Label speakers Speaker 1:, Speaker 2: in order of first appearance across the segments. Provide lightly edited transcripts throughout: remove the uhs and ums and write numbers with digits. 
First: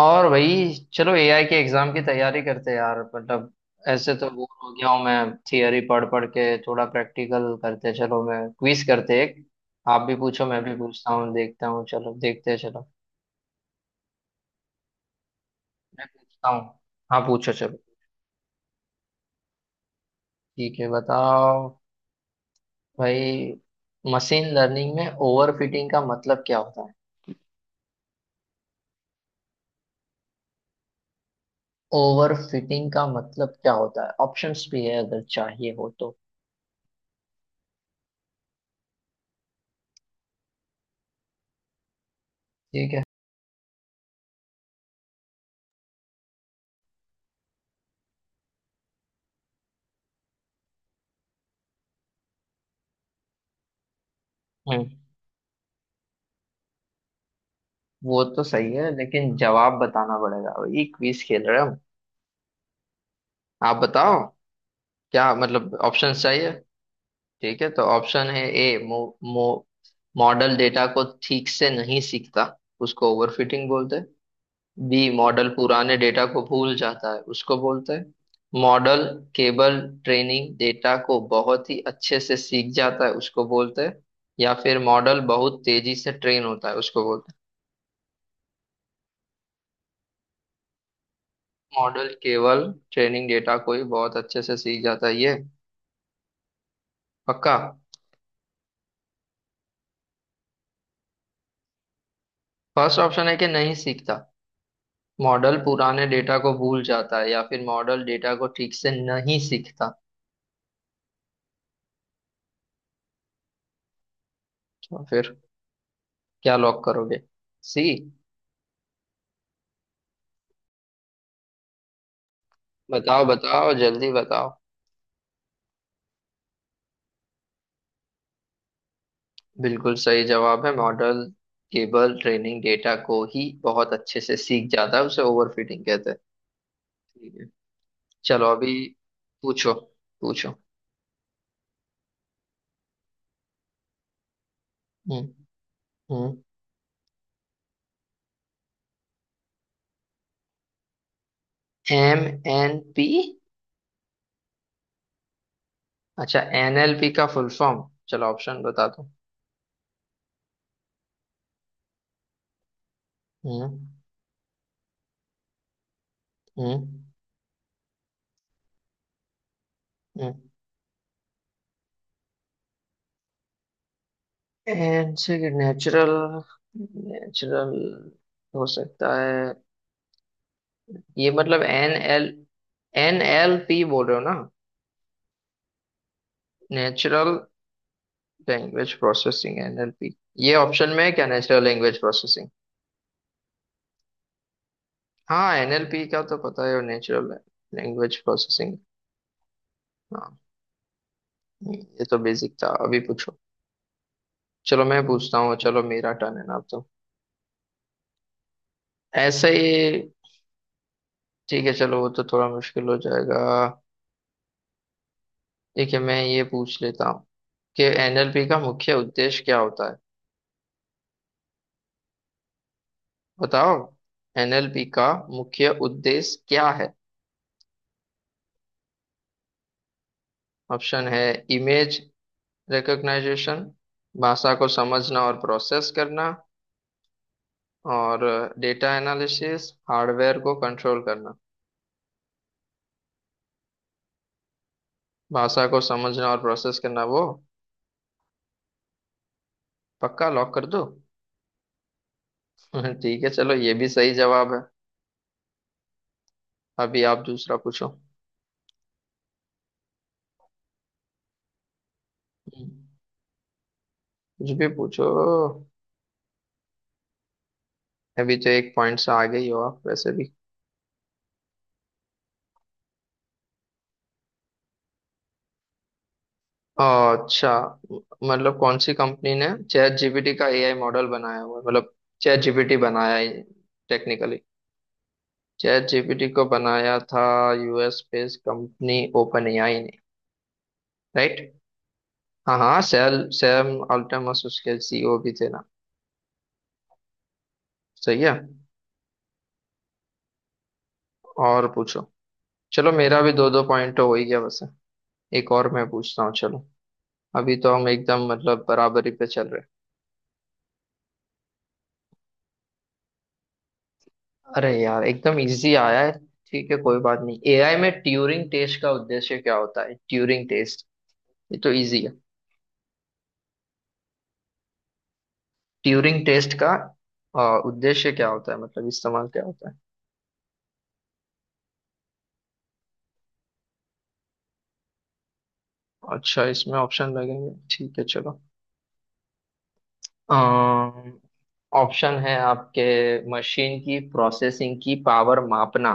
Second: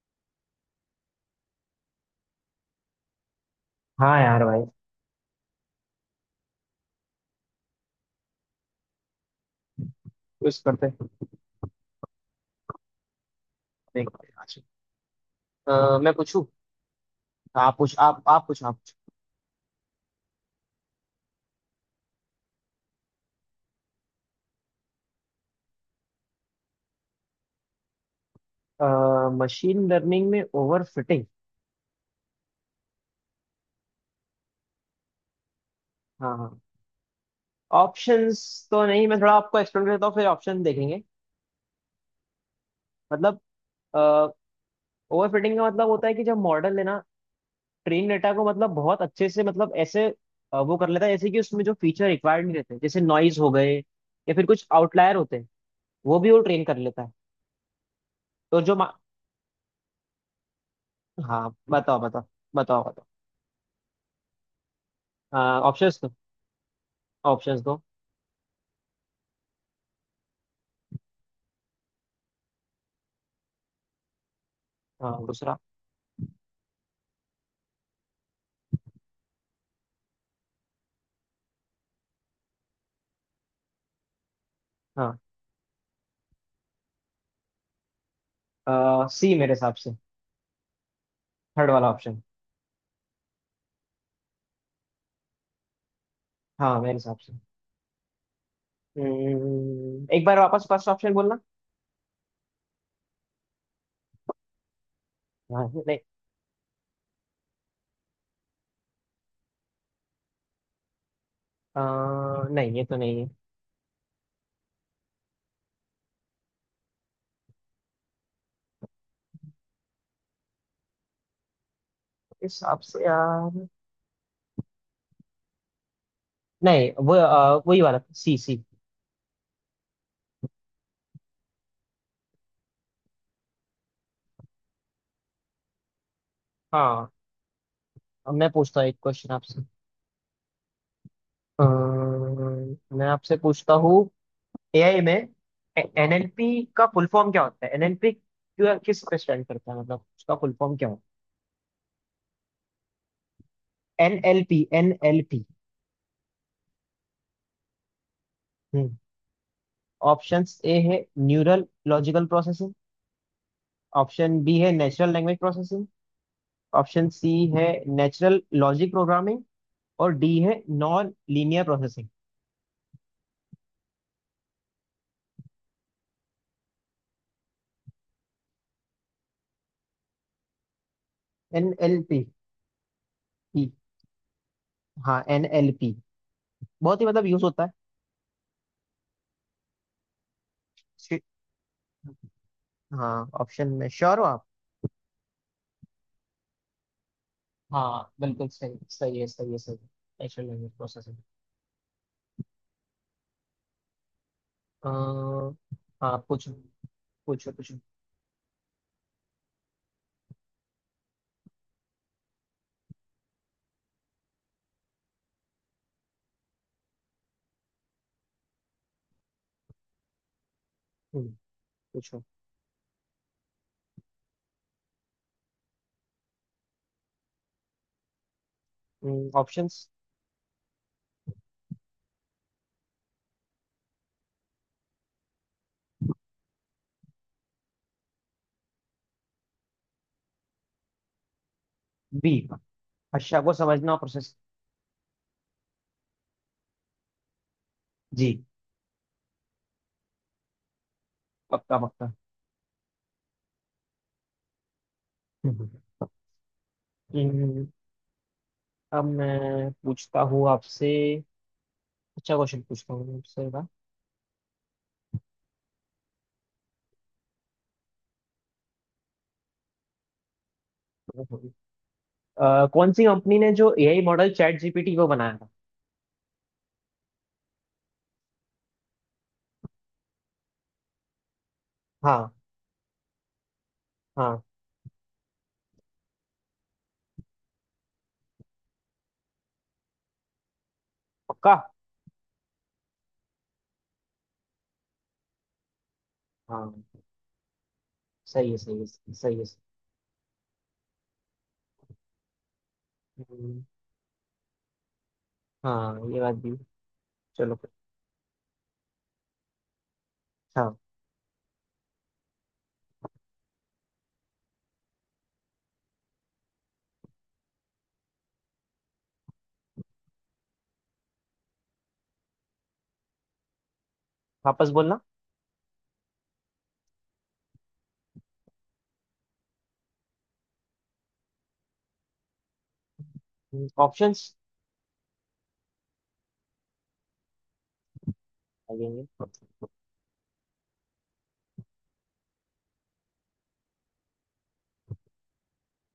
Speaker 1: और भाई, चलो एआई के एग्जाम की तैयारी करते हैं यार। मतलब ऐसे
Speaker 2: हाँ
Speaker 1: तो
Speaker 2: यार
Speaker 1: बोर
Speaker 2: भाई,
Speaker 1: हो गया हूँ मैं। थियरी पढ़ पढ़ के थोड़ा प्रैक्टिकल करते हैं। चलो मैं क्विज करते हैं एक, आप भी पूछो
Speaker 2: कुछ
Speaker 1: मैं भी
Speaker 2: करते
Speaker 1: पूछता
Speaker 2: हैं।
Speaker 1: हूँ, देखता हूँ चलो। देखते हैं चलो,
Speaker 2: देखते हैं आज।
Speaker 1: मैं
Speaker 2: मैं पूछूं।
Speaker 1: पूछता हूँ। हाँ पूछो
Speaker 2: आप
Speaker 1: चलो,
Speaker 2: पूछ आप आप पूछ आप पूछ
Speaker 1: ठीक है बताओ भाई। मशीन लर्निंग में ओवरफिटिंग का मतलब क्या होता है?
Speaker 2: मशीन लर्निंग में ओवर फिटिंग।
Speaker 1: ओवरफिटिंग का मतलब क्या होता है, ऑप्शंस भी है अगर चाहिए हो तो।
Speaker 2: हाँ हाँ, ऑप्शंस तो नहीं, मैं थोड़ा आपको एक्सप्लेन करता हूँ फिर ऑप्शन देखेंगे।
Speaker 1: ठीक है।
Speaker 2: मतलब ओवर फिटिंग का मतलब होता है कि जब मॉडल है ना, ट्रेन डेटा को मतलब बहुत अच्छे से, मतलब ऐसे वो कर लेता है, जैसे कि उसमें जो फीचर रिक्वायर्ड नहीं रहते, जैसे नॉइज हो गए या फिर कुछ
Speaker 1: हम्म।
Speaker 2: आउटलायर होते हैं, वो भी वो ट्रेन कर लेता है।
Speaker 1: वो तो
Speaker 2: तो
Speaker 1: सही
Speaker 2: जो
Speaker 1: है
Speaker 2: मा-
Speaker 1: लेकिन जवाब बताना पड़ेगा, ये क्विज
Speaker 2: हाँ
Speaker 1: खेल रहे हैं हम।
Speaker 2: बताओ बताओ, बताओ बताओ।
Speaker 1: आप बताओ, क्या मतलब
Speaker 2: ऑप्शंस दो,
Speaker 1: ऑप्शंस चाहिए?
Speaker 2: ऑप्शंस
Speaker 1: ठीक है
Speaker 2: दो।
Speaker 1: तो ऑप्शन है ए, मो, मो, मॉडल डेटा को ठीक से नहीं सीखता उसको ओवरफिटिंग बोलते हैं। बी,
Speaker 2: हाँ,
Speaker 1: मॉडल
Speaker 2: दूसरा।
Speaker 1: पुराने डेटा को भूल जाता है उसको बोलते हैं। मॉडल केबल ट्रेनिंग डेटा को बहुत ही अच्छे से सीख जाता है उसको बोलते हैं। या फिर मॉडल बहुत तेजी से ट्रेन होता है उसको बोलते हैं।
Speaker 2: हाँ, सी मेरे हिसाब से, थर्ड वाला
Speaker 1: मॉडल
Speaker 2: ऑप्शन।
Speaker 1: केवल ट्रेनिंग डेटा को ही बहुत अच्छे से सीख जाता है, ये
Speaker 2: हाँ मेरे हिसाब से।
Speaker 1: पक्का?
Speaker 2: एक बार वापस फर्स्ट ऑप्शन बोलना।
Speaker 1: फर्स्ट ऑप्शन है कि नहीं सीखता, मॉडल
Speaker 2: हाँ नहीं,
Speaker 1: पुराने डेटा को भूल जाता है, या फिर मॉडल डेटा को ठीक से नहीं सीखता।
Speaker 2: नहीं ये तो नहीं है।
Speaker 1: तो फिर क्या लॉक करोगे? सी।
Speaker 2: इस हिसाब से
Speaker 1: बताओ
Speaker 2: यार,
Speaker 1: बताओ जल्दी बताओ।
Speaker 2: नहीं वो वही वाला, सी सी।
Speaker 1: बिल्कुल सही जवाब है, मॉडल केवल ट्रेनिंग डेटा को ही बहुत अच्छे से सीख जाता है उसे ओवरफिटिंग कहते हैं।
Speaker 2: हाँ।
Speaker 1: ठीक है
Speaker 2: अब मैं
Speaker 1: चलो अभी
Speaker 2: पूछता हूँ एक क्वेश्चन आपसे।
Speaker 1: पूछो, पूछो।
Speaker 2: अ, मैं आपसे पूछता हूँ। एआई में
Speaker 1: हम्म। हम्म।
Speaker 2: एनएलपी का फुल फॉर्म क्या होता है? एनएलपी किस पे स्टैंड करता है, मतलब उसका फुल फॉर्म क्या होता
Speaker 1: एम एन पी।
Speaker 2: है? NLP NLP.
Speaker 1: अच्छा, एनएलपी का फुल फॉर्म, चलो ऑप्शन बता दो।
Speaker 2: ऑप्शन ए है neural logical processing,
Speaker 1: hmm.
Speaker 2: Option B है natural language processing,
Speaker 1: hmm.
Speaker 2: Option C है नेचुरल लॉजिक प्रोग्रामिंग, और
Speaker 1: हम्म।
Speaker 2: डी है नॉन लीनियर प्रोसेसिंग।
Speaker 1: एन से नेचुरल, नेचुरल हो सकता है। ये मतलब
Speaker 2: N
Speaker 1: N
Speaker 2: L P.
Speaker 1: L, N L P बोल रहे हो ना?
Speaker 2: हाँ एन एल पी बहुत ही, मतलब,
Speaker 1: नेचुरल
Speaker 2: यूज होता है।
Speaker 1: Language processing NLP. ये ऑप्शन में है
Speaker 2: इसके-
Speaker 1: क्या, नेचुरल लैंग्वेज प्रोसेसिंग?
Speaker 2: हाँ, ऑप्शन में श्योर हो आप?
Speaker 1: हाँ एनएलपी का तो पता है, और नेचुरल
Speaker 2: हाँ
Speaker 1: लैंग्वेज
Speaker 2: बिल्कुल,
Speaker 1: प्रोसेसिंग।
Speaker 2: सही सही है, सही है, सही है।
Speaker 1: हाँ
Speaker 2: नेचुरल लैंग्वेज प्रोसेसिंग।
Speaker 1: ये तो बेसिक था, अभी पूछो। चलो मैं पूछता हूँ, चलो मेरा
Speaker 2: हाँ
Speaker 1: टर्न है
Speaker 2: पूछो
Speaker 1: ना अब तो।
Speaker 2: पूछो पूछो।
Speaker 1: ऐसे ही ठीक है चलो, वो तो थोड़ा मुश्किल हो जाएगा। ठीक है मैं ये पूछ लेता हूँ कि एनएलपी का मुख्य उद्देश्य क्या होता है।
Speaker 2: हम्म, पूछो।
Speaker 1: बताओ, एनएलपी का मुख्य उद्देश्य क्या है?
Speaker 2: ऑप्शन
Speaker 1: ऑप्शन है: इमेज रिकग्नाइजेशन, भाषा को समझना और प्रोसेस करना, और डेटा एनालिसिस, हार्डवेयर को कंट्रोल करना।
Speaker 2: बी, भाषा को समझना और प्रोसेस।
Speaker 1: भाषा को समझना और प्रोसेस करना वो?
Speaker 2: जी,
Speaker 1: पक्का लॉक कर दो?
Speaker 2: पक्का पक्का।
Speaker 1: ठीक है चलो, ये भी सही जवाब है।
Speaker 2: हम्म।
Speaker 1: अभी आप दूसरा
Speaker 2: इन-
Speaker 1: पूछो।
Speaker 2: अब मैं पूछता हूँ आपसे, अच्छा क्वेश्चन
Speaker 1: हम्म,
Speaker 2: पूछता हूँ आपसे ना।
Speaker 1: कुछ भी पूछो, अभी तो एक पॉइंट से आगे ही हो आप वैसे भी।
Speaker 2: कौन सी कंपनी ने जो एआई मॉडल चैट जीपीटी को बनाया था?
Speaker 1: अच्छा, मतलब कौन सी कंपनी ने चैट जीपीटी का एआई मॉडल बनाया हुआ है? मतलब
Speaker 2: हाँ
Speaker 1: चैट जीपीटी बनाया है टेक्निकली,
Speaker 2: हाँ,
Speaker 1: चैट जीपीटी को बनाया था US based company Open AI ने, राइट?
Speaker 2: पक्का।
Speaker 1: हाँ हाँ, सैल सैम अल्टमस उसके सीईओ भी थे ना।
Speaker 2: हाँ
Speaker 1: सही है।
Speaker 2: सही है, सही है, सही है, सही
Speaker 1: और पूछो, चलो मेरा
Speaker 2: है।
Speaker 1: भी दो दो पॉइंट हो ही गया वैसे। एक और मैं
Speaker 2: हाँ ये
Speaker 1: पूछता हूँ
Speaker 2: बात भी।
Speaker 1: चलो,
Speaker 2: चलो
Speaker 1: अभी
Speaker 2: फिर।
Speaker 1: तो हम एकदम मतलब बराबरी पे चल रहे हैं।
Speaker 2: हाँ,
Speaker 1: अरे यार एकदम इजी आया है। ठीक है कोई बात नहीं, एआई में ट्यूरिंग टेस्ट का उद्देश्य क्या होता है? ट्यूरिंग टेस्ट, ये तो इजी है।
Speaker 2: वापस बोलना।
Speaker 1: ट्यूरिंग टेस्ट का उद्देश्य क्या होता है, मतलब इस्तेमाल क्या होता है?
Speaker 2: ऑप्शंस
Speaker 1: अच्छा इसमें ऑप्शन लगेंगे, ठीक है चलो।
Speaker 2: लगेंगे।
Speaker 1: अम्म, ऑप्शन है आपके: मशीन की प्रोसेसिंग की पावर मापना,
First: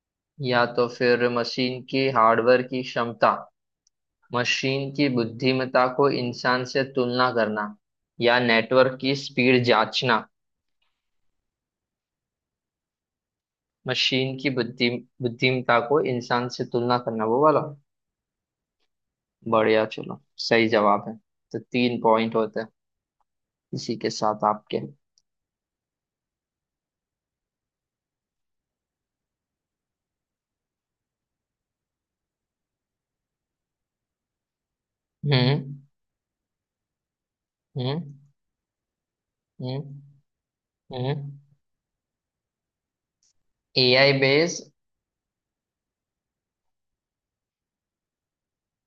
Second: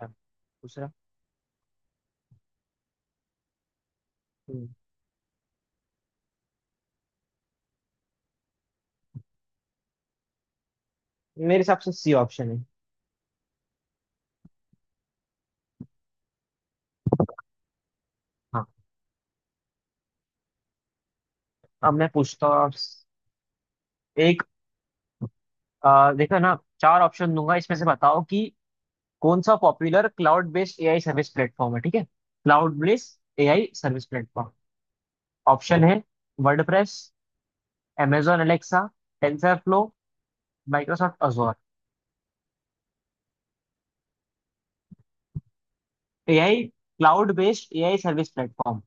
Speaker 2: हाँ,
Speaker 1: या तो
Speaker 2: दूसरा।
Speaker 1: फिर मशीन की हार्डवेयर की क्षमता,
Speaker 2: हम्म,
Speaker 1: मशीन की बुद्धिमत्ता को इंसान से तुलना करना, या नेटवर्क की स्पीड जांचना।
Speaker 2: मेरे हिसाब से सी ऑप्शन है।
Speaker 1: मशीन की बुद्धिमत्ता को इंसान से तुलना करना, वो वाला।
Speaker 2: हाँ,
Speaker 1: बढ़िया चलो, सही जवाब है। तो
Speaker 2: अब
Speaker 1: तीन
Speaker 2: मैं
Speaker 1: पॉइंट
Speaker 2: पूछता हूँ
Speaker 1: होते हैं इसी के
Speaker 2: एक।
Speaker 1: साथ आपके।
Speaker 2: देखो ना, चार ऑप्शन दूंगा, इसमें से बताओ कि कौन सा popular cloud based AI service platform है। ठीक है, cloud based AI service platform. Option
Speaker 1: hmm.
Speaker 2: है WordPress, amazon Alexa, TensorFlow,
Speaker 1: hmm.
Speaker 2: Microsoft
Speaker 1: hmm.
Speaker 2: Azure
Speaker 1: AI base,
Speaker 2: AI. Cloud based AI service platform.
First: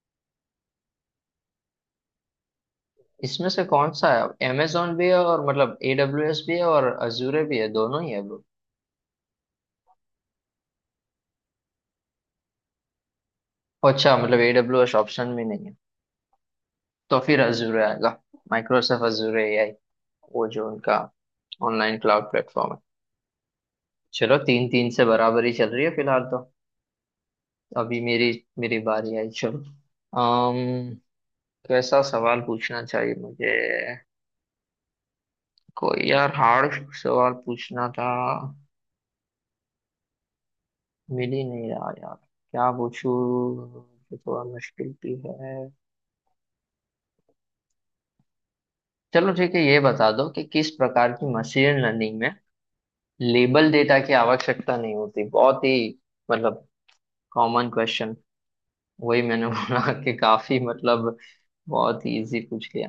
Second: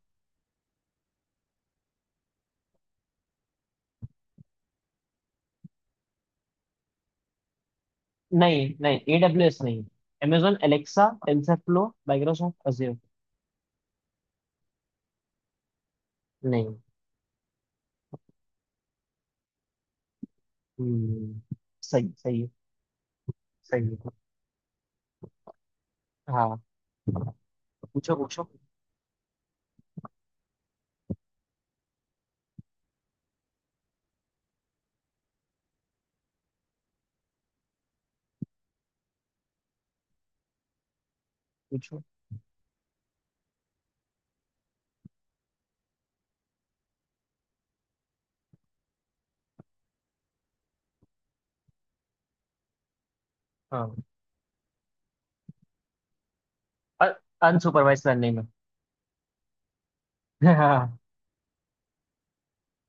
Speaker 1: इसमें से कौन सा है? अमेजोन भी है और मतलब एडब्ल्यूएस भी है, और अजूरे भी है, दोनों ही है।
Speaker 2: नहीं नहीं, एडब्ल्यूएस नहीं। amazon Alexa, TensorFlow, Microsoft Azure.
Speaker 1: अच्छा मतलब AWS ऑप्शन में नहीं है।
Speaker 2: नहीं।
Speaker 1: तो फिर अजूर आएगा, माइक्रोसॉफ्ट अजूर एआई, वो जो उनका
Speaker 2: हम्म,
Speaker 1: ऑनलाइन
Speaker 2: सही,
Speaker 1: क्लाउड
Speaker 2: सही है,
Speaker 1: प्लेटफॉर्म है।
Speaker 2: सही है।
Speaker 1: चलो तीन तीन से बराबरी चल रही है फिलहाल तो।
Speaker 2: हाँ
Speaker 1: अभी
Speaker 2: पूछो
Speaker 1: मेरी
Speaker 2: पूछो
Speaker 1: मेरी बारी आई, चलो। अम्म कैसा सवाल पूछना चाहिए मुझे, कोई यार हार्ड सवाल पूछना था, मिल ही नहीं रहा
Speaker 2: पूछो।
Speaker 1: यार, क्या पूछूं जो थोड़ा मुश्किल भी है। चलो ठीक है, ये बता दो कि किस प्रकार की मशीन लर्निंग में लेबल
Speaker 2: हाँ,
Speaker 1: डेटा की आवश्यकता नहीं होती? बहुत ही मतलब कॉमन
Speaker 2: अनसुपरवाइज
Speaker 1: क्वेश्चन,
Speaker 2: लर्निंग में।
Speaker 1: वही मैंने बोला कि काफी
Speaker 2: हाँ।
Speaker 1: मतलब बहुत ही इजी पूछ लिया।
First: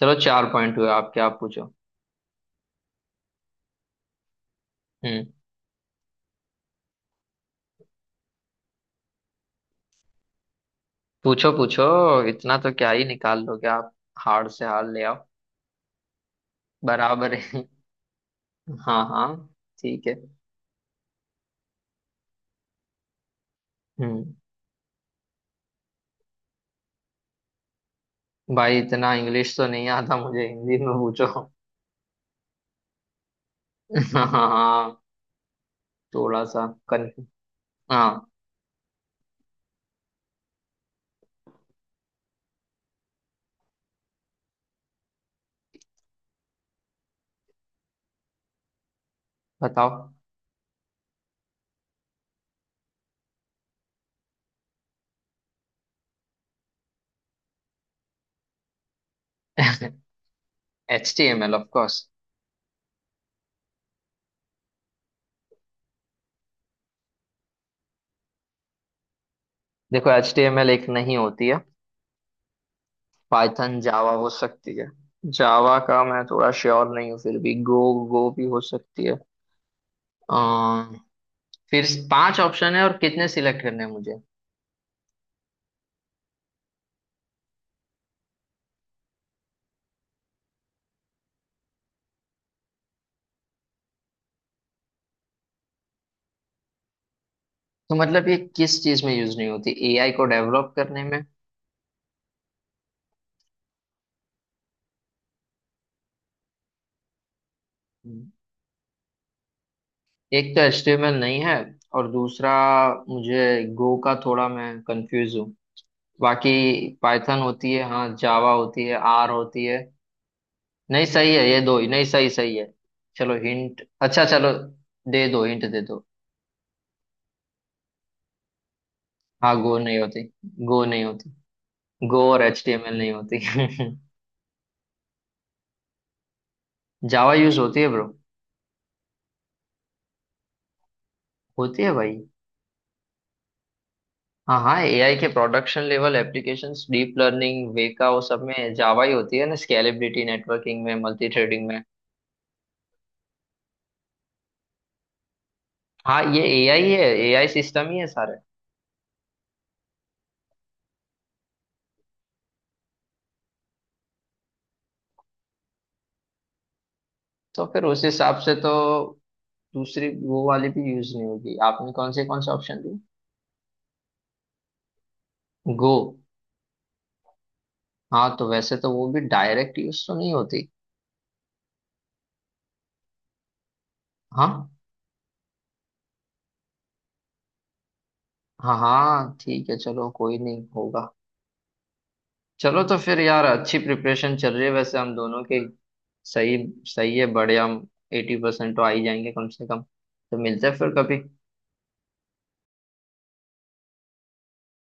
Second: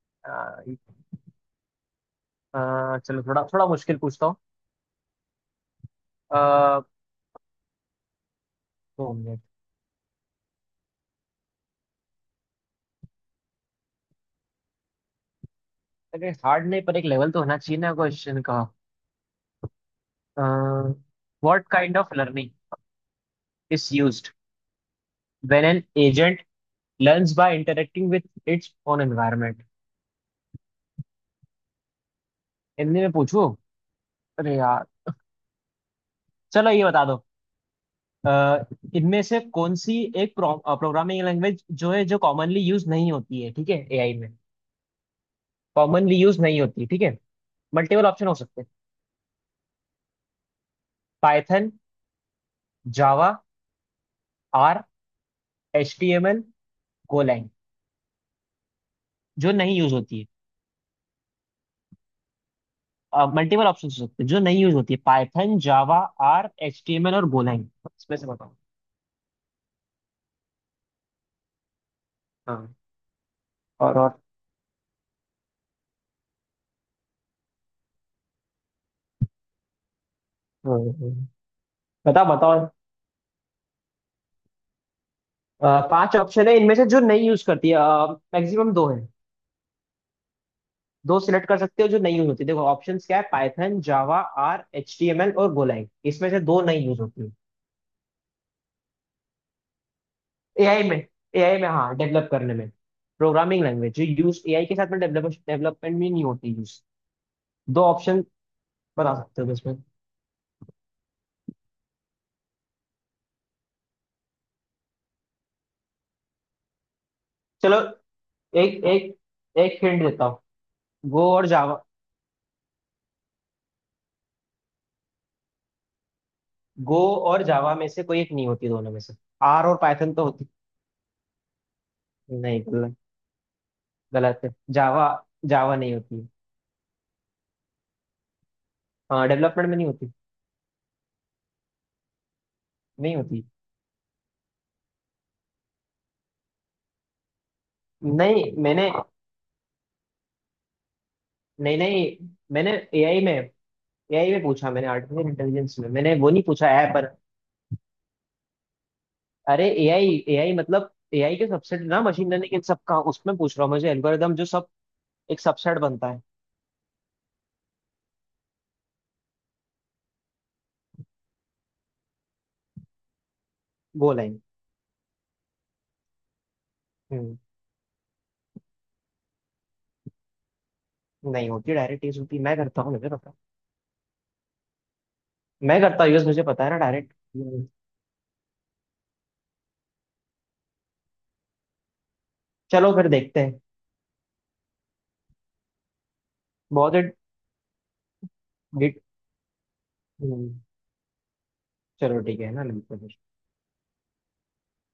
Speaker 1: चलो चार पॉइंट हुए आपके, आप पूछो।
Speaker 2: चलो थोड़ा थोड़ा मुश्किल पूछता हूँ।
Speaker 1: हम्म।
Speaker 2: अ, 2 मिनट।
Speaker 1: पूछो, पूछो। इतना तो क्या ही निकाल लोगे आप, हार से हार ले आओ,
Speaker 2: अरे हार्ड नहीं, पर एक लेवल
Speaker 1: बराबर
Speaker 2: तो होना
Speaker 1: है।
Speaker 2: चाहिए ना क्वेश्चन का।
Speaker 1: हाँ हाँ ठीक है।
Speaker 2: What kind of learning is
Speaker 1: hmm.
Speaker 2: Used when an agent learns by interacting with its
Speaker 1: भाई
Speaker 2: ओन
Speaker 1: इतना इंग्लिश
Speaker 2: एनवायरनमेंट।
Speaker 1: तो नहीं आता मुझे, हिंदी में पूछो।
Speaker 2: हिंदी में पूछो।
Speaker 1: हाँ
Speaker 2: अरे यार,
Speaker 1: हाँ, थोड़ा सा
Speaker 2: चलो ये बता
Speaker 1: कन,
Speaker 2: दो।
Speaker 1: हाँ
Speaker 2: अ, इनमें से कौन सी एक प्रोग्रामिंग लैंग्वेज जो है, जो कॉमनली यूज नहीं होती है? ठीक है, एआई में कॉमनली यूज नहीं होती। ठीक है, मल्टीपल ऑप्शन हो सकते हैं।
Speaker 1: बताओ।
Speaker 2: Python, Java, R, H T M L, Golang. जो नहीं यूज होती है।
Speaker 1: H T M L of.
Speaker 2: Multiple option हो सकते हैं, जो नहीं यूज होती है। Python, Java, R, H T M L और गोlang, इसमें से बताओ।
Speaker 1: देखो एचटीएमएल एक नहीं होती है,
Speaker 2: हाँ,
Speaker 1: पाइथन
Speaker 2: और
Speaker 1: जावा
Speaker 2: और।
Speaker 1: हो सकती है, जावा का मैं थोड़ा श्योर नहीं हूँ, फिर भी गो, गो भी हो सकती है।
Speaker 2: हम्म,
Speaker 1: अम,
Speaker 2: हम्म।
Speaker 1: फिर
Speaker 2: बताओ
Speaker 1: पांच
Speaker 2: बताओ।
Speaker 1: ऑप्शन है और कितने सिलेक्ट करने हैं मुझे?
Speaker 2: पांच ऑप्शन है, इनमें से जो नहीं यूज करती है, मैक्सिमम दो है। दो सिलेक्ट कर सकते हो, जो नहीं यूज होती। देखो ऑप्शंस क्या है, Python, Java, R, H T M L और गोलैंग। इसमें से दो नहीं यूज होती है।
Speaker 1: तो मतलब ये किस चीज में यूज नहीं होती, एआई को डेवलप
Speaker 2: एआई में।
Speaker 1: करने में?
Speaker 2: एआई में, हाँ, डेवलप करने में। प्रोग्रामिंग लैंग्वेज जो यूज एआई के साथ में डेवलपमेंट में नहीं होती यूज। दो ऑप्शन
Speaker 1: हम्म।
Speaker 2: बता सकते हो इसमें?
Speaker 1: एक तो एचटीएमएल नहीं है, और दूसरा मुझे गो का थोड़ा मैं कंफ्यूज हूँ, बाकी पाइथन होती
Speaker 2: चलो,
Speaker 1: है हाँ, जावा
Speaker 2: एक
Speaker 1: होती है,
Speaker 2: एक,
Speaker 1: आर होती है।
Speaker 2: एक हिंट देता।
Speaker 1: नहीं
Speaker 2: गो
Speaker 1: सही
Speaker 2: और
Speaker 1: है ये दो
Speaker 2: जावा।
Speaker 1: ही, नहीं सही सही है। चलो हिंट, अच्छा चलो दे दो, हिंट दे दो।
Speaker 2: गो और जावा में से कोई एक नहीं होती, दोनों में से।
Speaker 1: हाँ
Speaker 2: आर और
Speaker 1: गो नहीं
Speaker 2: पाइथन
Speaker 1: होती।
Speaker 2: तो होती।
Speaker 1: गो नहीं होती, गो और
Speaker 2: नहीं गलत,
Speaker 1: एचटीएमएल नहीं होती।
Speaker 2: गलत है जावा, जावा नहीं होती।
Speaker 1: जावा यूज होती है ब्रो,
Speaker 2: हाँ, डेवलपमेंट में नहीं होती,
Speaker 1: होती है भाई।
Speaker 2: नहीं होती।
Speaker 1: हाँ हाँ एआई के production level applications deep learning Weka वो सब
Speaker 2: नहीं
Speaker 1: में
Speaker 2: मैंने,
Speaker 1: जावा ही होती है ना, स्केलेबिलिटी नेटवर्किंग में, मल्टी थ्रेडिंग
Speaker 2: नहीं
Speaker 1: में।
Speaker 2: नहीं, मैंने एआई में, एआई में पूछा मैंने, आर्टिफिशियल इंटेलिजेंस में मैंने,
Speaker 1: हाँ
Speaker 2: वो
Speaker 1: ये
Speaker 2: नहीं पूछा
Speaker 1: एआई
Speaker 2: ऐप
Speaker 1: है,
Speaker 2: पर।
Speaker 1: एआई सिस्टम ही है सारे।
Speaker 2: अरे एआई एआई मतलब एआई के सबसेट ना, मशीन लर्निंग इन सब का उसमें पूछ रहा हूँ, मुझे एल्गोरिदम जो सब एक सबसेट बनता है।
Speaker 1: तो फिर उस हिसाब से तो दूसरी वो वाली भी यूज नहीं होगी, आपने कौन से ऑप्शन दिए?
Speaker 2: वो लाइन।
Speaker 1: गो?
Speaker 2: हम्म
Speaker 1: हाँ तो वैसे तो वो भी डायरेक्ट यूज तो नहीं होती।
Speaker 2: नहीं होती डायरेक्ट, यूज होती, मैं करता हूँ, मुझे पता
Speaker 1: हाँ
Speaker 2: है। मैं करता हूँ यूज, मुझे पता है ना डायरेक्ट।
Speaker 1: हाँ हाँ ठीक है चलो, कोई नहीं होगा। चलो
Speaker 2: चलो
Speaker 1: तो
Speaker 2: फिर
Speaker 1: फिर
Speaker 2: देखते
Speaker 1: यार
Speaker 2: हैं।
Speaker 1: अच्छी प्रिपरेशन चल रही है वैसे हम दोनों की। सही
Speaker 2: बहुत ही
Speaker 1: सही है, बढ़िया, हम 80% तो आ
Speaker 2: डिट-
Speaker 1: ही जाएंगे कम से कम। तो
Speaker 2: हम्म,
Speaker 1: मिलते हैं फिर कभी।
Speaker 2: चलो ठीक है ना, मिलते हैं फिर।